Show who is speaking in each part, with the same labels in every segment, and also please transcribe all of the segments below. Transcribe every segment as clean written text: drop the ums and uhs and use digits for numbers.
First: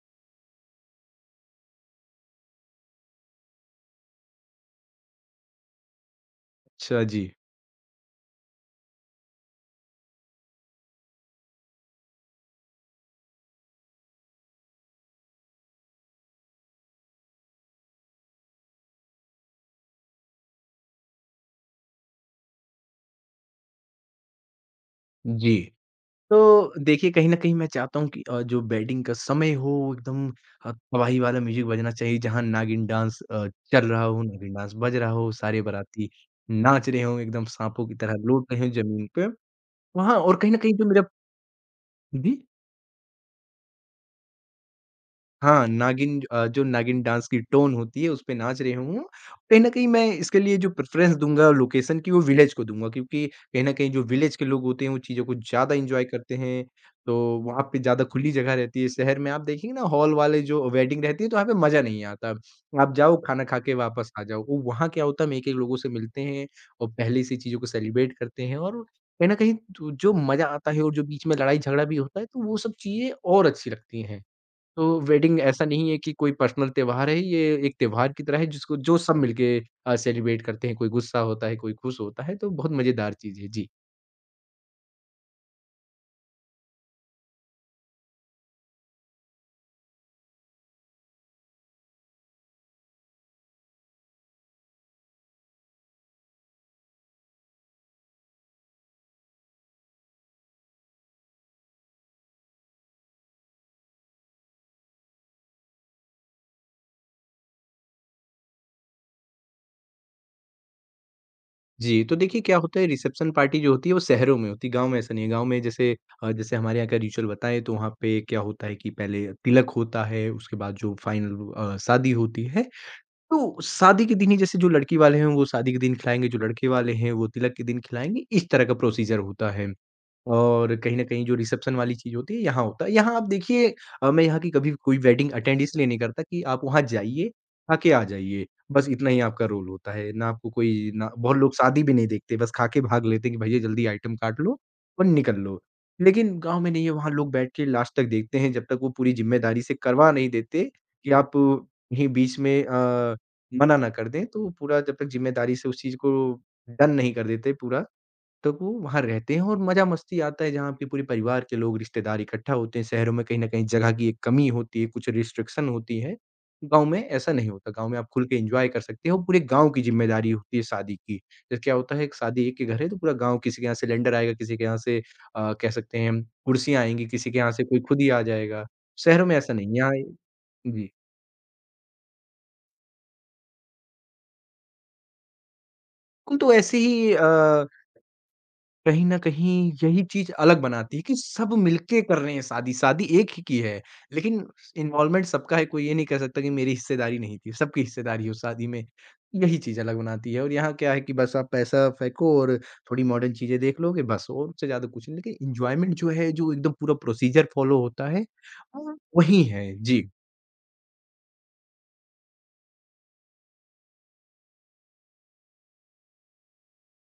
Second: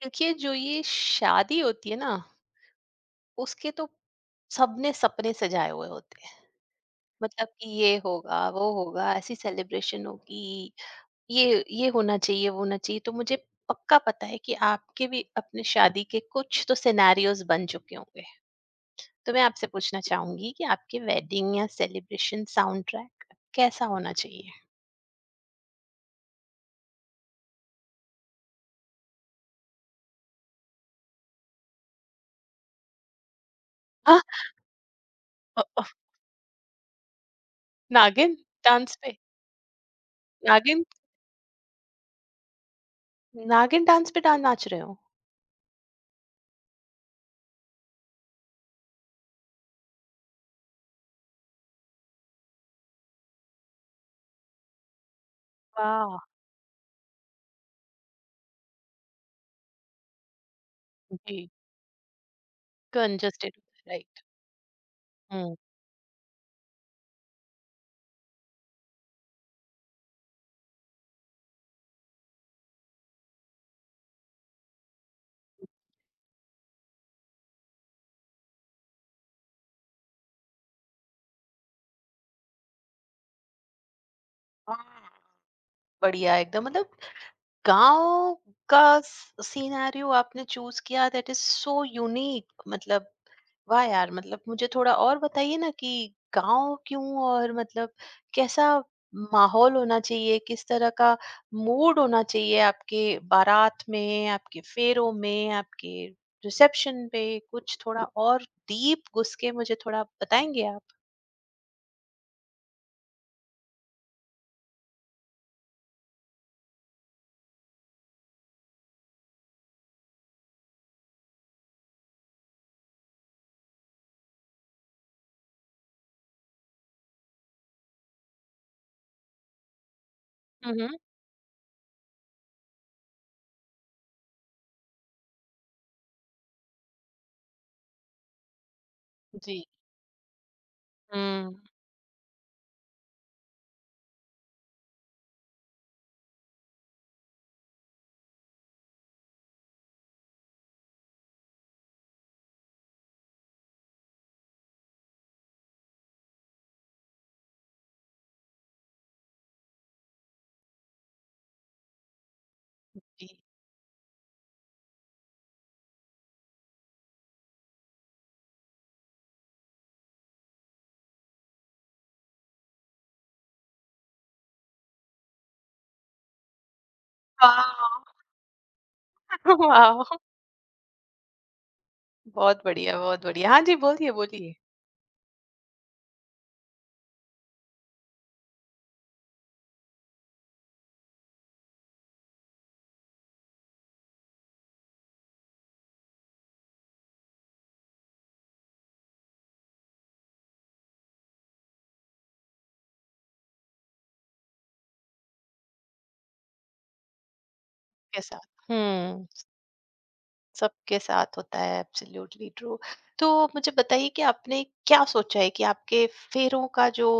Speaker 1: क्योंकि जो ये शादी होती है ना, उसके तो सबने सपने सजाए हुए होते हैं।
Speaker 2: अच्छा जी।
Speaker 1: मतलब कि ये होगा वो होगा, ऐसी सेलिब्रेशन होगी। ये होना चाहिए वो होना चाहिए। तो मुझे पक्का पता है कि आपके भी अपने शादी के कुछ तो सिनेरियोस बन चुके होंगे। तो मैं आपसे पूछना चाहूंगी कि आपके वेडिंग या सेलिब्रेशन साउंड ट्रैक कैसा होना चाहिए?
Speaker 2: जी। तो देखिए कहीं न कहीं मैं चाहता हूँ कि जो बेडिंग का समय हो वो एकदम तबाही वाला म्यूज़िक बजना चाहिए जहाँ नागिन डांस चल रहा
Speaker 1: हाँ।
Speaker 2: हो, नागिन डांस बज रहा हो, सारे
Speaker 1: अ- अ,
Speaker 2: बाराती नाच रहे हों, एकदम साँपों की तरह
Speaker 1: नागिन
Speaker 2: लोट रहे हों
Speaker 1: डांस
Speaker 2: ज़मीन
Speaker 1: पे।
Speaker 2: पे। वहाँ और कहीं न कहीं
Speaker 1: नागिन
Speaker 2: जो मेरा जी?
Speaker 1: नागिन डांस पे डांस नाच रहे हो।
Speaker 2: हाँ, नागिन जो नागिन डांस की टोन होती है, उस पे नाच रहे हों। कहीं न कहीं मैं इसके लिए जो प्रेफ़रेंस दूँगा लोकेशन की, वो विलेज को दूँगा क्योंकि कहीं न कहीं जो विलेज के लोग होते हैं, वो चीज़ों को ज़्यादा एन्जॉय
Speaker 1: वाह।
Speaker 2: करते हैं। तो वहाँ पे ज़्यादा खुली जगह रहती है। शहर में आप देखेंगे ना, हॉल वाले जो वेडिंग रहती है, तो वहाँ
Speaker 1: जी।
Speaker 2: पे मज़ा नहीं आता। आप जाओ, खाना खा
Speaker 1: कंजस्टेड।
Speaker 2: के वापस आ जाओ। वो वहाँ क्या होता है, हम एक-एक
Speaker 1: हुँ।
Speaker 2: लोगों से मिलते हैं और पहले से चीज़ों को सेलिब्रेट करते हैं और कहीं न कहीं जो जो मज़ा आता है और जो बीच में लड़ाई-झगड़ा भी होता है, तो वो सब चीज़ें और अच्छी लगती हैं। तो वेडिंग ऐसा नहीं है कि कोई पर्सनल त्योहार है, ये एक त्योहार की तरह है जिसको जो सब मिलके सेलिब्रेट करते हैं, कोई गुस्सा होता है, कोई खुश होता है, तो बहुत मज़ेदार चीज़ है। जी।
Speaker 1: हाँ, बढ़िया एकदम। मतलब गाँव का स सिनेरियो आपने चूज़ किया, दैट इज़ सो यूनिक। मतलब वाह यार! मतलब मुझे थोड़ा और बताइए ना कि गाँव क्यों, और मतलब कैसा माहौल होना चाहिए, किस तरह का मूड होना चाहिए आपके बारात में, आपके फेरों में, आपके रिसेप्शन पे? कुछ थोड़ा और डीप घुस के मुझे थोड़ा बताएँगे आप?
Speaker 2: जी, तो देखिए क्या होता है रिसेप्शन पार्टी जो होती है वो शहरों में होती है, गाँव में ऐसा नहीं है। गाँव में जैसे जैसे हमारे यहाँ का रिचुअल बताएँ तो वहाँ पे क्या होता है कि पहले तिलक होता है, उसके बाद जो फाइनल शादी होती है तो शादी के दिन ही जैसे जो लड़की वाले हैं वो शादी के दिन खिलाएँगे, जो लड़के वाले हैं वो तिलक के दिन खिलाएँगे, इस तरह का प्रोसीजर होता है।
Speaker 1: हुँ,
Speaker 2: और
Speaker 1: हुँ।
Speaker 2: कहीं न कहीं जो रिसेप्शन वाली चीज़ होती है यहाँ होता है। यहाँ आप देखिए मैं यहाँ की कभी कोई वेडिंग अटेंड इसलिए नहीं करता कि आप वहाँ जाइए, खा के आ जाइए, बस इतना ही आपका
Speaker 1: जी।
Speaker 2: रोल होता है। ना आपको कोई ना बहुत लोग
Speaker 1: हुँ,
Speaker 2: शादी भी नहीं देखते, बस खा के भाग लेते हैं कि भैया जल्दी आइटम काट लो और निकल लो। लेकिन गाँव में नहीं है, वहाँ लोग बैठ के लास्ट तक देखते हैं जब तक वो पूरी ज़िम्मेदारी से करवा नहीं देते कि आप कहीं बीच में मना ना कर दें, तो वो पूरा जब तक ज़िम्मेदारी से उस चीज़ को डन नहीं कर देते पूरा, तब वो वहाँ रहते हैं और मज़ा-मस्ती आता है जहाँ आपके पूरे परिवार के लोग, रिश्तेदार इकट्ठा होते हैं। शहरों में
Speaker 1: जी।
Speaker 2: कहीं न कहीं जगह की एक कमी होती है, कुछ रिस्ट्रिक्शन होती है। गाँव में ऐसा नहीं होता, गाँव में आप खुल के एन्जॉय कर सकते हो, पूरे गाँव की ज़िम्मेदारी होती है शादी की। जैसे क्या होता है, एक शादी एक के घर है, तो पूरा गाँव किसी के यहाँ सिलेंडर आएगा, किसी के यहाँ से कह सकते हैं हम कुर्सियाँ आएँगी, किसी के यहाँ से कोई खुद ही
Speaker 1: वाह!
Speaker 2: आ जाएगा। शहरों में ऐसा नहीं है, यहाँ
Speaker 1: वाह!
Speaker 2: जी,
Speaker 1: बहुत बढ़िया, बहुत बढ़िया। हाँ जी, बोलिए, बोलिए।
Speaker 2: बिल्कुल तो ऐसे ही कहीं न कहीं यही चीज़ अलग बनाती है कि सब मिलके कर रहे हैं शादी, शादी एक ही की है। लेकिन इन्वॉल्वमेंट सबका है, कोई ये नहीं कह सकता कि मेरी हिस्सेदारी नहीं थी, सबकी हिस्सेदारी है उस शादी में। यही चीज़ अलग बनाती है और यहाँ क्या है कि बस आप पैसा फेंको और थोड़ी मॉडर्न चीज़ें देख लोगे बस और उससे ज़्यादा कुछ नहीं। लेकिन एन्जॉयमेंट जो है, जो एकदम पूरा प्रोसीजर फ़ॉलो होता
Speaker 1: के
Speaker 2: है,
Speaker 1: साथ
Speaker 2: वो
Speaker 1: हुँ,
Speaker 2: वही है। जी।
Speaker 1: सबके साथ होता है। Absolutely true. तो मुझे बताइए कि आपने क्या सोचा है कि आपके फेरों का जो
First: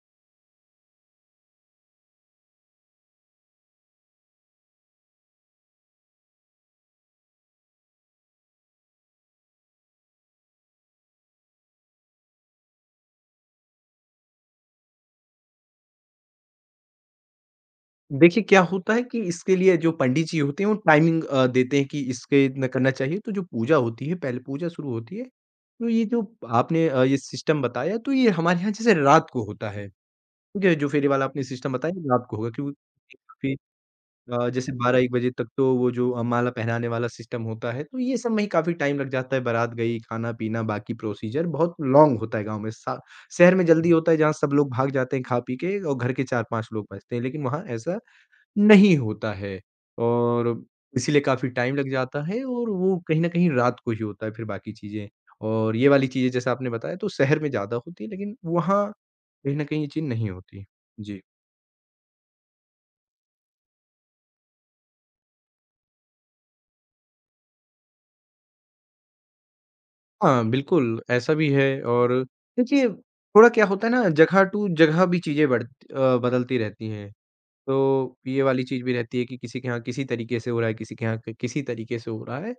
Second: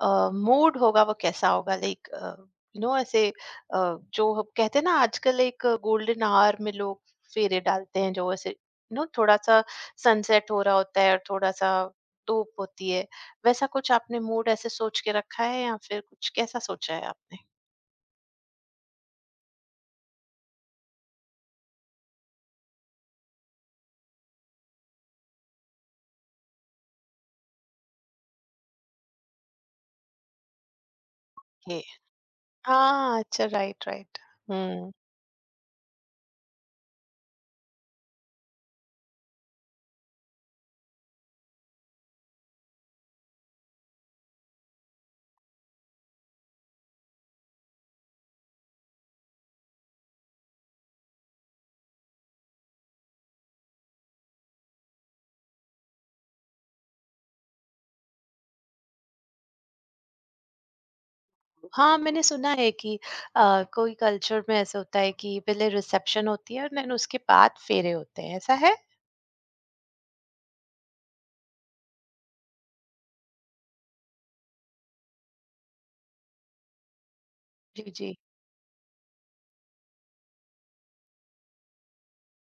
Speaker 1: मूड होगा वो कैसा होगा? लाइक यू नो ऐसे जो हम कहते हैं ना आजकल एक गोल्डन आवर में लोग फेरे डालते हैं, जो ऐसे यू नो थोड़ा-सा सनसेट हो रहा होता है और थोड़ा-सा धूप होती है। वैसा कुछ आपने मूड ऐसे सोच के रखा है, या फिर कुछ कैसा सोचा है आपने?
Speaker 2: देखिए, क्या होता है कि इसके लिए जो पंडित जी होते हैं वो टाइमिंग देते हैं कि इसके इतना करना चाहिए। तो जो पूजा होती है, पहले पूजा शुरू होती है। तो ये जो आपने ये सिस्टम बताया तो ये हमारे यहाँ जैसे रात को होता है, ठीक है? जो फेरे वाला आपने सिस्टम बताया ये रात को होगा क्योंकि
Speaker 1: हाँ अच्छा,
Speaker 2: काफ़ी
Speaker 1: राइट राइट।
Speaker 2: जैसे
Speaker 1: हम्म।
Speaker 2: 12-1 बजे तक तो वो जो माला पहनाने वाला सिस्टम होता है, तो ये सब में ही काफ़ी टाइम लग जाता है। बारात गई, खाना-पीना, बाकी प्रोसीजर बहुत लॉन्ग होता है गाँव में। सा शहर में जल्दी होता है जहाँ सब लोग भाग जाते हैं खा-पी के और घर के 4-5 लोग बचते हैं, लेकिन वहाँ ऐसा नहीं होता है और इसीलिए काफ़ी टाइम लग जाता है और वो कहीं न कहीं रात को ही होता है फिर बाकी चीज़ें। और ये वाली चीज़ें जैसे आपने बताया तो शहर में ज़्यादा होती है लेकिन वहाँ कहीं न कहीं ये चीज़ नहीं होती। जी।
Speaker 1: हाँ मैंने सुना है कि कोई कल्चर में ऐसा होता है कि पहले रिसेप्शन होती है और देन उसके बाद फेरे होते हैं, ऐसा है?
Speaker 2: हाँ, बिल्कुल ऐसा भी है और देखिए थोड़ा क्या होता है ना जगह टू जगह भी चीज़ें बदलती रहती हैं।
Speaker 1: जी जी।
Speaker 2: तो ये वाली चीज़ भी रहती है कि किसी के यहाँ किसी तरीके से हो रहा है, किसी के यहाँ क किसी तरीके से हो रहा है।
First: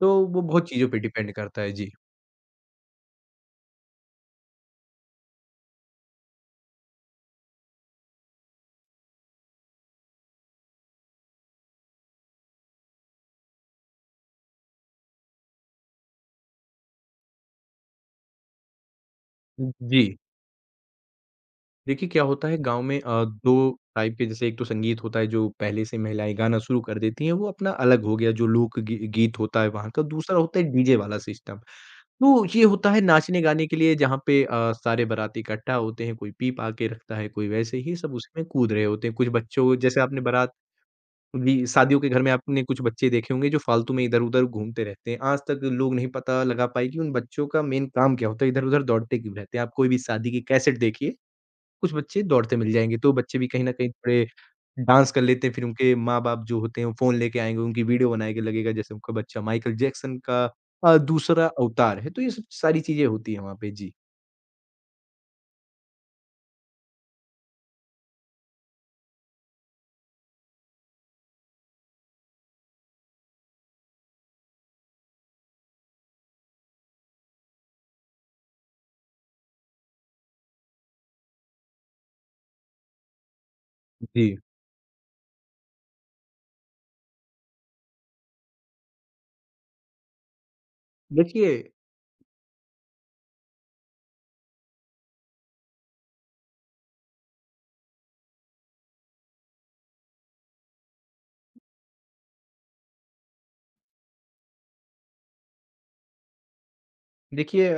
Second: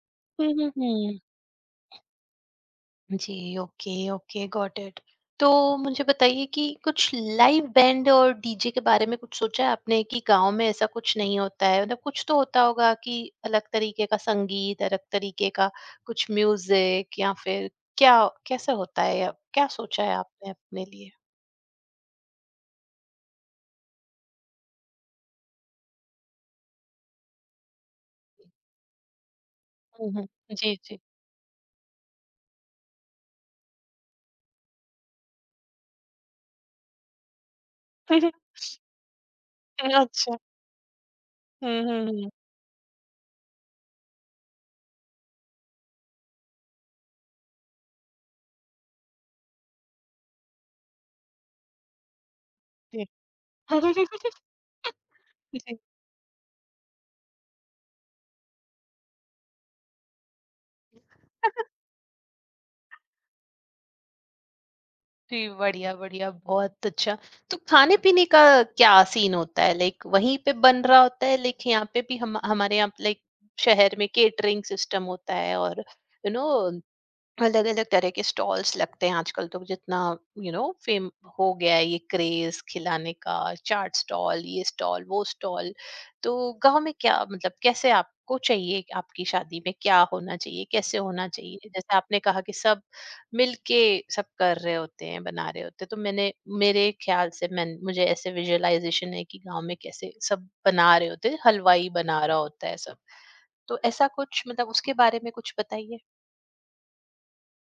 Speaker 2: तो वो
Speaker 1: हम्म
Speaker 2: बहुत
Speaker 1: हम्म,
Speaker 2: चीज़ों पे
Speaker 1: हम्म।
Speaker 2: डिपेंड करता है। जी।
Speaker 1: जी, ओके ओके, गॉट इट। तो मुझे बताइए कि कुछ लाइव बैंड और डीजे के बारे में कुछ सोचा है आपने? कि गांव में ऐसा कुछ नहीं होता है, मतलब कुछ तो होता होगा कि अलग तरीके का संगीत, अलग तरीके का कुछ म्यूजिक, या फिर क्या कैसे होता है या क्या सोचा
Speaker 2: जी।
Speaker 1: है आपने अपने लिए?
Speaker 2: देखिए, क्या होता है गाँव में 2 टाइप के जैसे एक तो संगीत होता है जो पहले से महिलाएँ गाना शुरू कर देती हैं, वो अपना अलग हो गया जो लोक गी गीत होता है वहाँ का,
Speaker 1: हुँ, हुँ।
Speaker 2: दूसरा होता है
Speaker 1: जी,
Speaker 2: डीजे
Speaker 1: जी।
Speaker 2: वाला सिस्टम। तो ये होता है नाचने-गाने के लिए जहाँ पे सारे बाराती इकट्ठा होते हैं, कोई पीप-आ के रखता है, कोई वैसे ही सब उसमें कूद रहे होते हैं। कुछ बच्चों जैसे आपने
Speaker 1: अच्छा।
Speaker 2: बारात भी
Speaker 1: हुँ,
Speaker 2: शादियों
Speaker 1: हुँ,
Speaker 2: के घर
Speaker 1: हुँ।
Speaker 2: में आपने कुछ बच्चे देखे होंगे जो फालतू में इधर-उधर घूमते रहते हैं। आज तक लोग नहीं पता लगा पाए कि उन बच्चों का मेन काम क्या होता है, इधर-उधर दौड़ते क्यों रहते हैं। आप कोई भी शादी की कैसेट देखिए कुछ बच्चे दौड़ते मिल जाएँगे,
Speaker 1: जी।
Speaker 2: तो बच्चे भी कहीं न कहीं थोड़े डांस कर लेते हैं, फिर
Speaker 1: जी।
Speaker 2: उनके माँ-बाप जो होते हैं वो फ़ोन लेके आएँगे, उनकी वीडियो बनाएँगे, लगेगा जैसे उनका बच्चा माइकल जैक्सन का दूसरा अवतार है, तो ये सब सारी चीज़ें होती हैं वहाँ पे। जी।
Speaker 1: जी, बढ़िया, बढ़िया, बहुत अच्छा। तो खाने-पीने का क्या सीन होता है? लाइक वहीं पे बन रहा होता है, लाइक यहाँ पे भी हम हमारे यहाँ, लाइक शहर में केटरिंग सिस्टम होता है और यू नो अलग अलग तरह के स्टॉल्स लगते हैं आजकल। तो जितना यू नो फेम हो गया है ये क्रेज खिलाने का, चाट
Speaker 2: जी।
Speaker 1: स्टॉल, ये स्टॉल, वो स्टॉल। तो गांव में क्या, मतलब कैसे आपको चाहिए कि आपकी शादी में क्या होना चाहिए, कैसे होना
Speaker 2: देखिए
Speaker 1: चाहिए? जैसे आपने कहा कि सब मिलके सब कर रहे होते हैं, बना रहे होते हैं। तो मैंने मेरे ख्याल से मैं मुझे ऐसे विजुअलाइजेशन है कि गांव में कैसे सब बना रहे होते हैं, हलवाई बना रहा होता है सब। तो ऐसा कुछ, मतलब उसके बारे में कुछ बताइए।
Speaker 2: देखिए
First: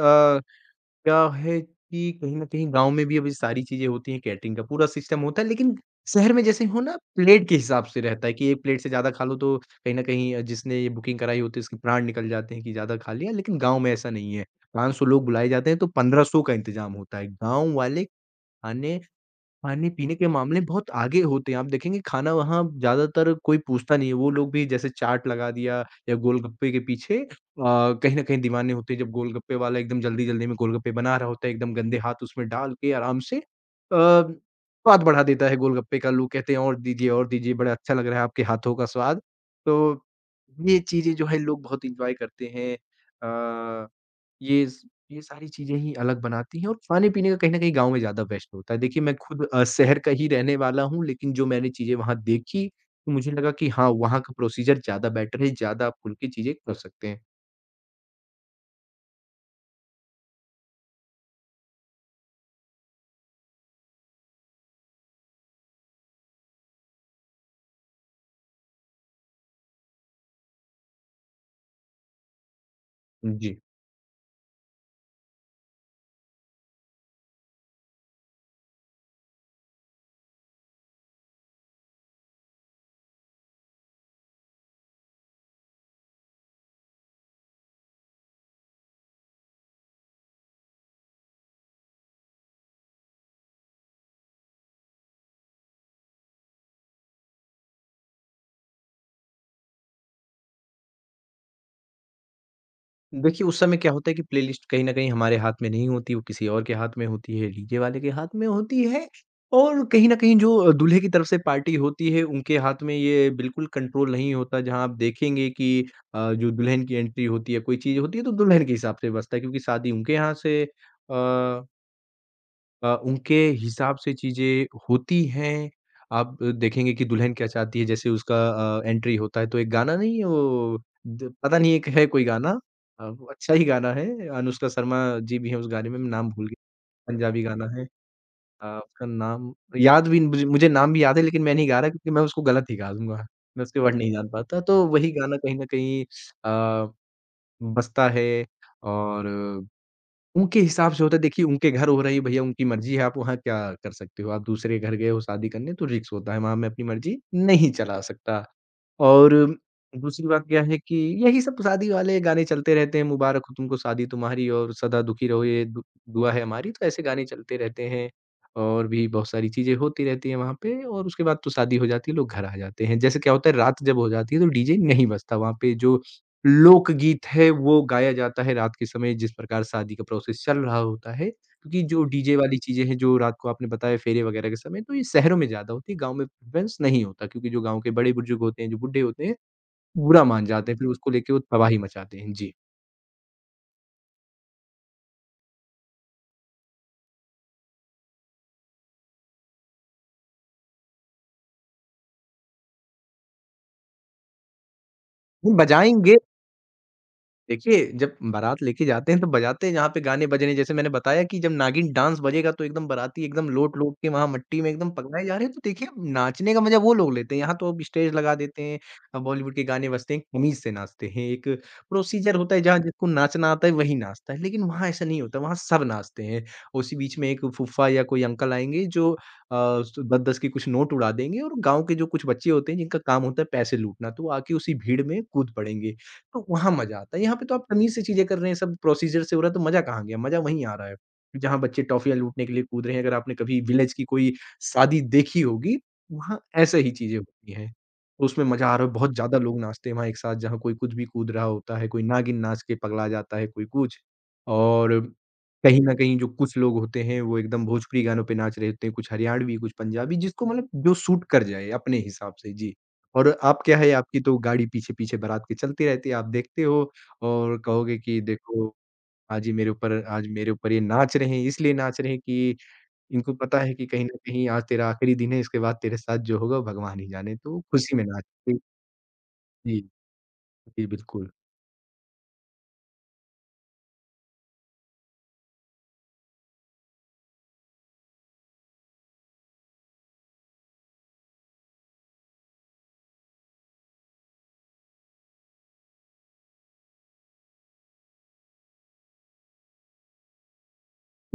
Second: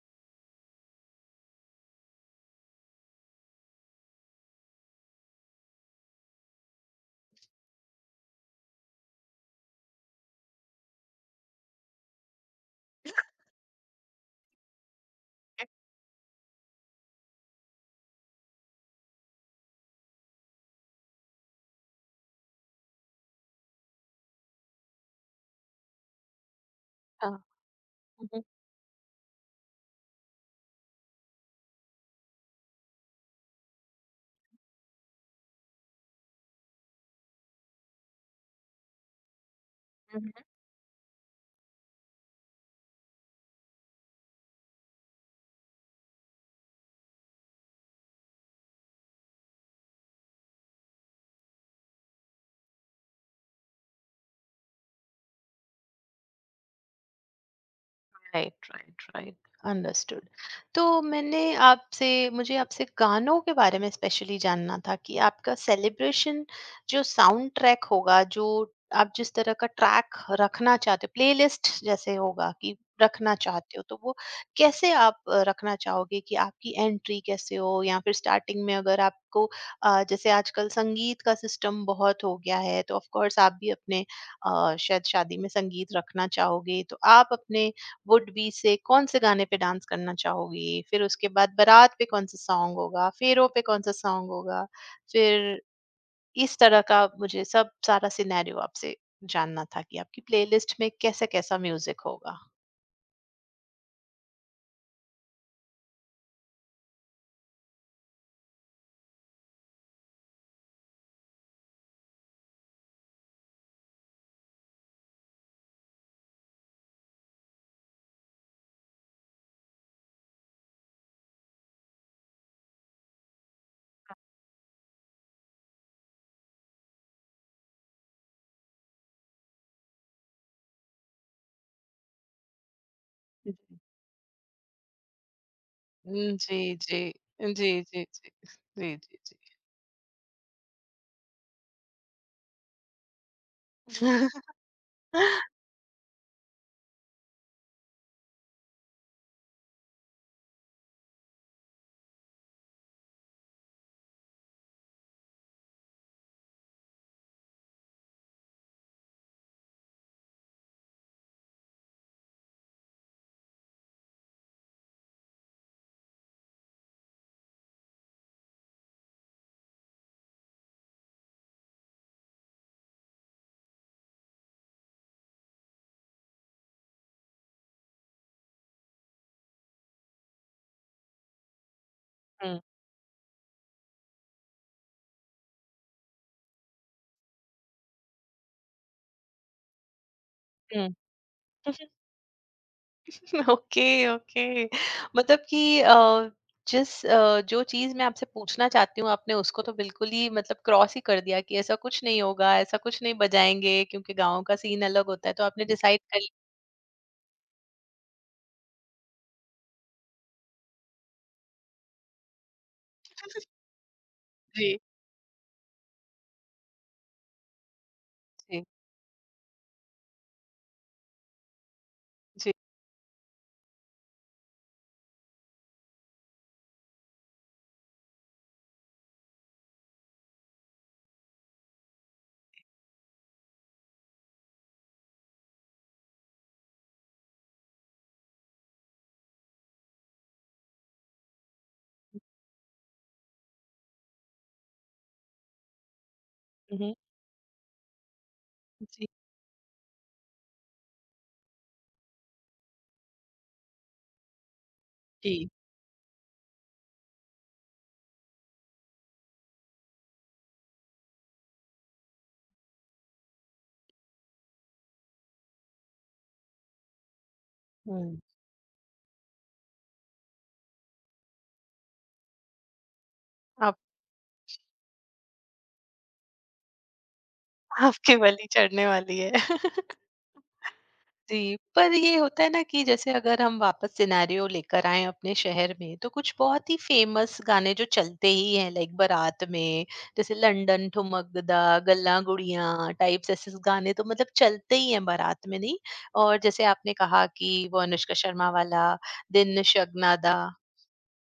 Speaker 2: क्या है कि कहीं न कहीं गाँव में भी अब ये सारी चीज़ें होती हैं, कैटरिंग का पूरा सिस्टम होता है, लेकिन शहर में जैसे हो ना प्लेट के हिसाब से रहता है कि 1 प्लेट से ज़्यादा खा लो तो कहीं न कहीं जिसने ये बुकिंग कराई होती है उसके प्राण निकल जाते हैं कि ज़्यादा खा लिया, लेकिन गाँव में ऐसा नहीं है। 500 लोग बुलाए जाते हैं तो 1500 का इंतज़ाम होता है। गाँव वाले खाने खाने-पीने के मामले में बहुत आगे होते हैं। आप देखेंगे खाना वहाँ ज़्यादातर कोई पूछता नहीं है। वो लोग भी जैसे चाट लगा दिया या गोलगप्पे के पीछे
Speaker 1: हाँ।
Speaker 2: कहीं न कहीं दीवाने होते हैं। जब गोलगप्पे वाला एकदम जल्दी-जल्दी में गोलगप्पे बना रहा होता है, एकदम गंदे हाथ उसमें डाल के आराम से स्वाद बढ़ा देता है गोलगप्पे का। लोग कहते हैं और दीजिए, बड़ा अच्छा लग रहा है आपके हाथों का स्वाद। तो
Speaker 1: हम्म,
Speaker 2: ये चीज़ें जो है लोग बहुत एन्जॉय करते हैं। अ ये स ये सारी चीज़ें ही अलग बनाती हैं और खाने-पीने का कहीं न कहीं गाँव में ज़्यादा बेस्ट होता है। देखिए मैं खुद शहर का ही रहने वाला हूँ, लेकिन जो मैंने चीज़ें वहाँ देखी, तो मुझे लगा कि हाँ, वहाँ का प्रोसीजर ज़्यादा बेटर है, ज़्यादा आप खुल के चीज़ें कर सकते हैं।
Speaker 1: Right right right. अंडरस्टूड। तो मैंने आपसे मुझे आपसे गानों के बारे में स्पेशली जानना था कि आपका सेलिब्रेशन जो साउंड ट्रैक होगा, जो आप जिस तरह का ट्रैक रखना चाहते हो, प्लेलिस्ट जैसे होगा कि रखना
Speaker 2: जी।
Speaker 1: चाहते हो, तो वो कैसे आप रखना चाहोगे? कि आपकी एंट्री कैसे हो, या फिर स्टार्टिंग में अगर आपको जैसे आजकल संगीत का सिस्टम बहुत हो गया है, तो ऑफ कोर्स आप भी अपने शायद शादी में संगीत रखना चाहोगे, तो आप अपने वुड बी से कौन से गाने पे डांस करना चाहोगी? फिर उसके बाद बारात पे कौन-सा सॉन्ग होगा? फेरों पे कौन-सा सॉन्ग होगा? फिर इस तरह का मुझे सब सारा सिनेरियो आपसे जानना था कि आपकी प्लेलिस्ट में कैसा-कैसा म्यूज़िक होगा?
Speaker 2: देखिए, उस समय क्या होता है कि प्लेलिस्ट कहीं न कहीं हमारे हाथ में नहीं होती, वो किसी और के हाथ में होती है, डीजे वाले के हाथ में होती है और कहीं न कहीं जो दूल्हे की तरफ से पार्टी होती है, उनके हाथ में ये बिल्कुल कंट्रोल नहीं होता। जहाँ आप देखेंगे कि जो दुल्हन की एंट्री होती है, कोई चीज़ होती है, तो दुल्हन के हिसाब से बजता है क्योंकि शादी उनके यहाँ से अ उनके हिसाब से चीज़ें होती हैं। आप देखेंगे कि दुल्हन क्या चाहती है जैसे उसका एंट्री होता है तो एक गाना नहीं है वो द पता नहीं एक है कोई गाना वो अच्छा ही गाना है अनुष्का शर्मा जी भी हैं उस गाने में, मैं नाम
Speaker 1: हुँ,
Speaker 2: भूल गया
Speaker 1: जी, जी।
Speaker 2: पंजाबी गाना
Speaker 1: जी,
Speaker 2: है।
Speaker 1: जी, जी। जी,
Speaker 2: उसका
Speaker 1: जी,
Speaker 2: नाम याद भी मुझे मुझे नाम भी याद है लेकिन मैं नहीं गा रहा क्योंकि मैं उसको गलत ही गा दूँगा। मैं उसके वर्ड
Speaker 1: जी।
Speaker 2: नहीं जान पाता तो वही गाना कहीं न कहीं अ, बजता है और उनके हिसाब से होता है देखिए उनके घर हो रही है, भैया उनकी मर्ज़ी है, आप वहाँ क्या कर सकते हो? आप दूसरे घर गए हो शादी करने तो रिस्क होता है, वहाँ मैं अपनी मर्ज़ी नहीं चला सकता। और दूसरी बात क्या है कि यही सब शादी वाले गाने चलते रहते हैं, मुबारक हो तुमको शादी तुम्हारी और सदा दुखी रहो ये दु दुआ है हमारी, तो ऐसे गाने चलते रहते हैं। और भी बहुत सारी चीज़ें होती रहती हैं वहाँ पे और उसके बाद तो शादी हो जाती है, लोग घर आ जाते हैं। जैसे क्या होता है रात जब हो जाती है तो डीजे नहीं बजता, वहाँ पे जो लोकगीत है वो गाया जाता है रात के समय जिस प्रकार शादी का प्रोसेस चल रहा होता है। क्योंकि जो डीजे वाली
Speaker 1: हुँ,
Speaker 2: चीज़ें हैं जो रात को आपने बताया फेरे वगैरह के समय तो ये शहरों में ज़्यादा होती है, गाँव में प्रेफ़रेंस नहीं होता क्योंकि जो गाँव के बड़े बुजुर्ग होते हैं, जो बुड्ढे होते हैं, बुरा मान जाते हैं,
Speaker 1: हुँ।
Speaker 2: फिर उसको लेके वो तबाही मचाते हैं। जी,
Speaker 1: ओके ओके। मतलब कि जो चीज मैं आपसे पूछना चाहती हूँ आपने उसको तो बिल्कुल ही मतलब क्रॉस ही कर दिया कि ऐसा कुछ नहीं होगा, ऐसा कुछ नहीं बजाएंगे, क्योंकि गाँव का सीन अलग होता है, तो
Speaker 2: वो
Speaker 1: आपने डिसाइड
Speaker 2: बजाएँगे।
Speaker 1: कर जी
Speaker 2: देखिए, जब बारात लेके जाते हैं तो बजाते हैं जहाँ पे गाने बज रहे हैं। जैसे मैंने बताया कि जब नागिन डांस बजेगा तो एकदम बाराती एकदम लोट-लोट के वहाँ मट्टी में
Speaker 1: लिया।
Speaker 2: एकदम पगलाए जा रहे हैं। तो देखिए, नाचने का मज़ा वो लोग लेते हैं। यहाँ तो अब स्टेज लगा देते
Speaker 1: जी
Speaker 2: हैं, अब बॉलीवुड के गाने बजते हैं, कमीज़ से नाचते हैं। एक प्रोसीजर
Speaker 1: जी।
Speaker 2: होता है जहाँ जिसको नाचना आता है वही नाचता है, लेकिन वहाँ ऐसा नहीं होता, वहाँ सब नाचते हैं। उसी बीच में एक फूफा या कोई अंकल आएँगे जो अ, स 10-10 के कुछ नोट उड़ा देंगे और गाँव के जो कुछ बच्चे होते हैं जिनका काम होता है पैसे लूटना, तो वो आके उसी भीड़ में कूद पड़ेंगे। तो वहाँ मज़ा आता है। यहाँ पे तो आप तमीज़ से चीज़ें कर रहे हैं, सब प्रोसीजर से हो रहा है, तो मज़ा कहाँ गया? मज़ा वहीं आ रहा है, जहाँ बच्चे टॉफ़ियाँ लूटने के लिए कूद रहे हैं। अगर आपने कभी विलेज की कोई शादी देखी होगी, वहाँ ऐसे ही
Speaker 1: मम्म,
Speaker 2: चीज़ें होती हैं। तो उसमें मज़ा आ रहा है,
Speaker 1: जी
Speaker 2: बहुत ज़्यादा लोग नाचते हैं वहाँ एक साथ, जहाँ कोई कुछ भी कूद रहा होता है, कोई नागिन नाच के पगला जाता है, कोई कुछ। और
Speaker 1: जी।
Speaker 2: कहीं न कहीं जो कुछ लोग होते हैं, वो एकदम भोजपुरी गानों पे नाच रहे होते हैं, कुछ हरियाणवी, कुछ पंजाबी, जिसको मतलब जो सूट कर जाए अपने हिसाब से। जी। और आप क्या है, आपकी तो गाड़ी पीछे-पीछे बारात के चलती रहती है, आप देखते हो और कहोगे
Speaker 1: हम्म।
Speaker 2: कि देखो आज मेरे ऊपर ये नाच रहे हैं, इसलिए नाच रहे हैं कि इनको पता है
Speaker 1: आप
Speaker 2: कि कहीं न कहीं आज तेरा आखिरी दिन है, इसके बाद तेरे साथ जो होगा भगवान ही जाने, तो खुशी में
Speaker 1: आपकी बलि
Speaker 2: नाचते।
Speaker 1: चढ़ने वाली है।
Speaker 2: जी, जी बिल्कुल।
Speaker 1: जी, पर ये होता है ना कि जैसे अगर हम वापस सिनेरियो लेकर आए अपने शहर में, तो कुछ बहुत ही फेमस गाने जो चलते ही हैं लाइक बारात में, जैसे लंदन ठुमकदा, गल्ला गुड़िया टाइप्स, ऐसे गाने तो मतलब चलते ही हैं बारात में नहीं? और जैसे आपने कहा कि वो अनुष्का शर्मा वाला दिन शगनादा,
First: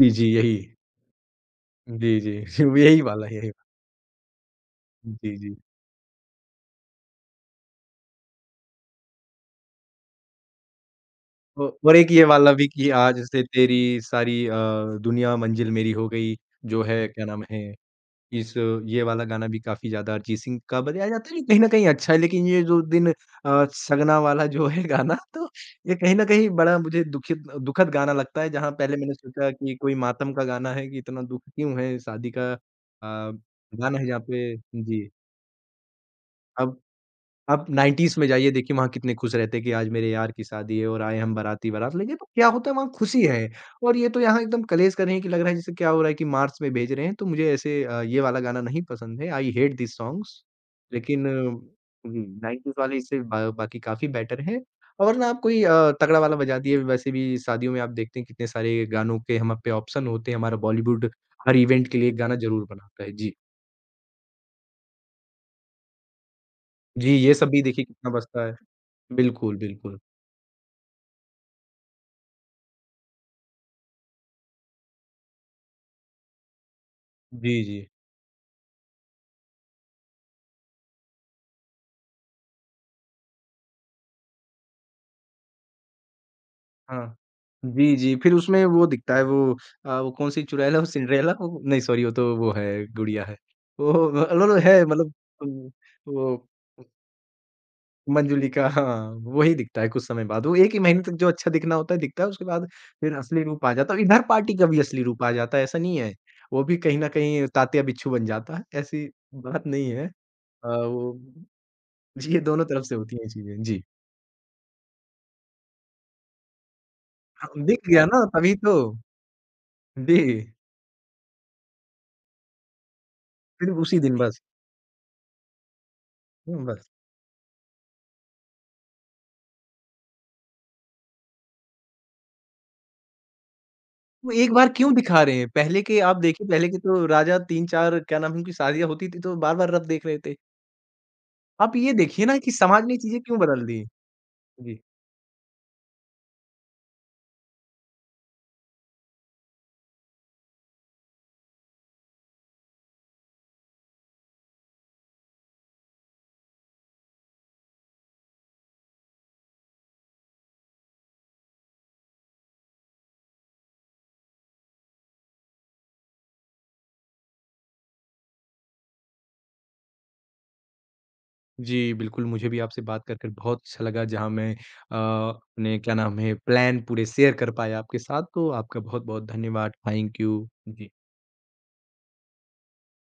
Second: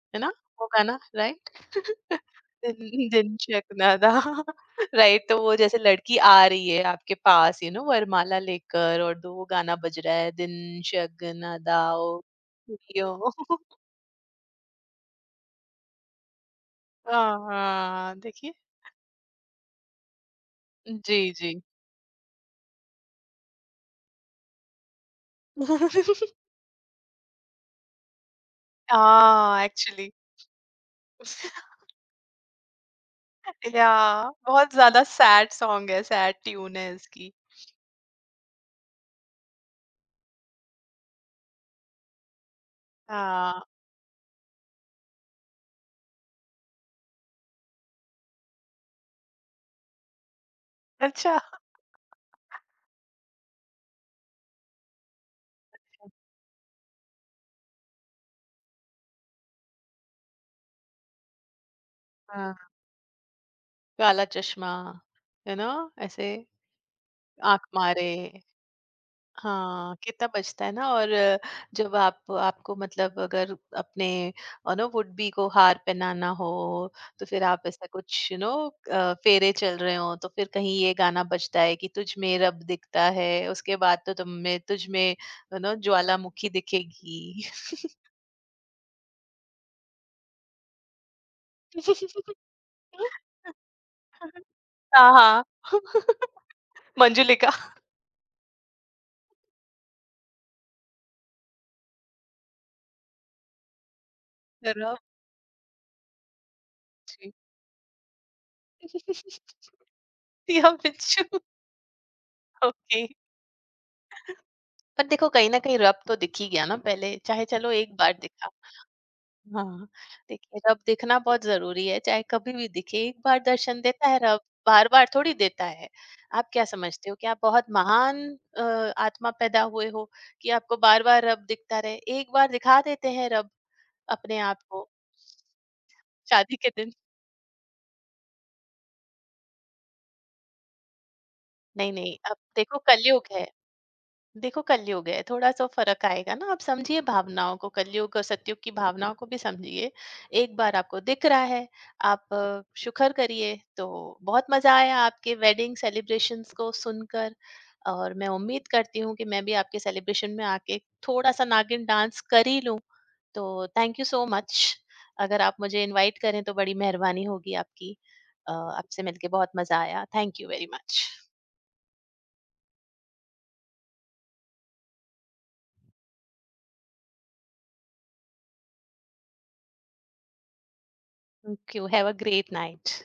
Speaker 2: जी,
Speaker 1: है
Speaker 2: जी,
Speaker 1: ना?
Speaker 2: यही।
Speaker 1: वो गाना, राइट?
Speaker 2: जी, जी, यही
Speaker 1: दिन
Speaker 2: वाला
Speaker 1: दिन
Speaker 2: यही वाला।
Speaker 1: चकना था। राइट।
Speaker 2: जी,
Speaker 1: तो
Speaker 2: जी।
Speaker 1: वो जैसे लड़की आ रही है आपके पास यू नो वरमाला लेकर और, तो वो गाना बज रहा है, दिन शगना
Speaker 2: औ और एक
Speaker 1: दाओ।
Speaker 2: ये वाला भी कि आज
Speaker 1: यो।
Speaker 2: से तेरी सारी दुनिया मंजिल मेरी हो गई, जो है क्या
Speaker 1: हाँ,
Speaker 2: नाम है
Speaker 1: हाँ, देखिए।
Speaker 2: इस ये वाला गाना भी काफ़ी ज़्यादा अरिजीत सिंह का बजाया
Speaker 1: जी,
Speaker 2: जाता है जो कहीं
Speaker 1: जी।
Speaker 2: न कहीं अच्छा है, लेकिन ये जो दिन सगना वाला जो है गाना तो ये कहीं न कहीं बड़ा मुझे दुखित दुखद गाना लगता है, जहाँ पहले मैंने सोचा
Speaker 1: हाँ,
Speaker 2: कि कोई
Speaker 1: एक्चुअली।
Speaker 2: मातम का गाना है कि इतना दुःख क्यों है, शादी का
Speaker 1: या,
Speaker 2: गाना है जहाँ पे
Speaker 1: बहुत ज़्यादा
Speaker 2: जी,
Speaker 1: सैड सॉन्ग है, सैड ट्यून
Speaker 2: अब
Speaker 1: है इसकी।
Speaker 2: आप 90s में जाइए देखिए वहाँ कितने खुश रहते हैं कि आज मेरे यार की शादी है और आए हम बाराती बारात लेके तो क्या होता है वहाँ खुशी है।
Speaker 1: हाँ,
Speaker 2: और ये तो यहाँ एकदम कलेश कर रहे हैं कि लग रहा है जैसे क्या हो रहा है कि मार्च में भेज रहे हैं तो मुझे ऐसे ये वाला गाना नहीं पसंद है। आई हेट दिस सॉन्ग्स लेकिन
Speaker 1: अच्छा।
Speaker 2: 90s वाले इससे बा बाकी काफ़ी बेटर है। और ना आप कोई तगड़ा वाला बजा दिए वैसे भी शादियों में आप देखते हैं कितने सारे गानों के हम पे ऑप्शन होते हैं हमारा बॉलीवुड हर इवेंट के लिए एक गाना
Speaker 1: हाँ,
Speaker 2: ज़रूर बनाता है। जी।
Speaker 1: काला चश्मा, है ना? ऐसे,
Speaker 2: जी, ये सब
Speaker 1: आँख
Speaker 2: भी देखिए कितना
Speaker 1: मारे।
Speaker 2: बजता है। बिल्कुल,
Speaker 1: हाँ,
Speaker 2: बिल्कुल।
Speaker 1: कितना बचता है ना। और जब आप, आपको मतलब अगर अपने यू नो वुड बी को हार पहनाना हो, तो फिर
Speaker 2: जी,
Speaker 1: आप
Speaker 2: जी।
Speaker 1: ऐसा कुछ यू नो फेरे चल रहे हो तो फिर कहीं ये गाना बजता है कि तुझ में रब दिखता है। उसके बाद तो तुम में तुझ में यू नो ज्वालामुखी
Speaker 2: हाँ।
Speaker 1: दिखेगी।
Speaker 2: जी, जी, फिर उसमें वो दिखता है। वो वो कौन-सी चुड़ैल है, वो सिंड्रेला वो नहीं, सॉरी, वो तो वो है गुड़िया है। वो मतलब है
Speaker 1: हाँ
Speaker 2: मतलब
Speaker 1: हाँ।
Speaker 2: उम, वो
Speaker 1: मंजुलिका।
Speaker 2: मंजुलिका। हाँ, वही दिखता है कुछ समय बाद। वो 1 ही महीने तक जो अच्छा दिखना होता है, दिखता है, उसके बाद फिर असली रूप आ जाता है। इधर पार्टी का भी
Speaker 1: रब
Speaker 2: असली रूप आ जाता है, ऐसा नहीं है। वो भी कहीं न
Speaker 1: जी।
Speaker 2: कहीं तात्या बिच्छू बन जाता है, ऐसी बात नहीं है।
Speaker 1: या
Speaker 2: वो
Speaker 1: बिच्छू।
Speaker 2: जी, ये दोनों तरफ से
Speaker 1: ओके,
Speaker 2: होती हैं चीज़ें। जी।
Speaker 1: पर देखो कहीं ना कहीं रब तो दिख ही गया ना पहले, चाहे
Speaker 2: हाँ,
Speaker 1: चलो
Speaker 2: दिख
Speaker 1: एक
Speaker 2: गया
Speaker 1: बार
Speaker 2: ना
Speaker 1: दिखा।
Speaker 2: तभी तो।
Speaker 1: हाँ,
Speaker 2: जी,
Speaker 1: देखिए रब दिखना बहुत ज़रूरी है, चाहे कभी भी दिखे, एक बार
Speaker 2: फिर
Speaker 1: दर्शन
Speaker 2: उसी
Speaker 1: देता
Speaker 2: दिन
Speaker 1: है
Speaker 2: बस।
Speaker 1: रब, बार-बार थोड़ी देता है। आप
Speaker 2: हुँ,
Speaker 1: क्या
Speaker 2: बस।
Speaker 1: समझते हो कि आप बहुत महान आत्मा पैदा हुए हो कि आपको बार-बार रब दिखता रहे? एक बार दिखा देते हैं रब
Speaker 2: वो
Speaker 1: अपने
Speaker 2: एक
Speaker 1: आप
Speaker 2: बार
Speaker 1: को,
Speaker 2: क्यों दिखा रहे हैं? पहले के आप देखिए
Speaker 1: शादी
Speaker 2: पहले
Speaker 1: के
Speaker 2: के
Speaker 1: दिन।
Speaker 2: तो राजा 3-4 क्या नाम है उनकी शादियाँ होती थी तो बार-बार रब देख रहे थे। आप ये
Speaker 1: नहीं, नहीं,
Speaker 2: देखिए ना
Speaker 1: अब
Speaker 2: कि
Speaker 1: देखो
Speaker 2: समाज ने चीज़ें
Speaker 1: कलयुग
Speaker 2: क्यों
Speaker 1: है।
Speaker 2: बदल दी?
Speaker 1: देखो
Speaker 2: जी।
Speaker 1: कलयुग है, थोड़ा सा फर्क आएगा ना, आप समझिए भावनाओं को, कलयुग और सतयुग की भावनाओं को भी समझिए। एक बार आपको दिख रहा है, आप शुक्र करिए। तो बहुत मजा आया आपके वेडिंग सेलिब्रेशंस को सुनकर, और मैं उम्मीद करती हूँ कि मैं भी आपके सेलिब्रेशन में आके थोड़ा सा नागिन डांस कर ही लूँ। तो थैंक यू सो मच। अगर आप मुझे इनवाइट करें तो बड़ी मेहरबानी होगी आपकी। आपसे मिलके बहुत मजा आया, थैंक यू वेरी मच।
Speaker 2: जी, बिल्कुल मुझे भी आपसे बात कर बहुत अच्छा लगा जहाँ मैं अपने क्या नाम है प्लान पूरे शेयर कर पाया आपके साथ तो आपका बहुत-बहुत धन्यवाद। Thank you. जी।
Speaker 1: Thank you, have a great night.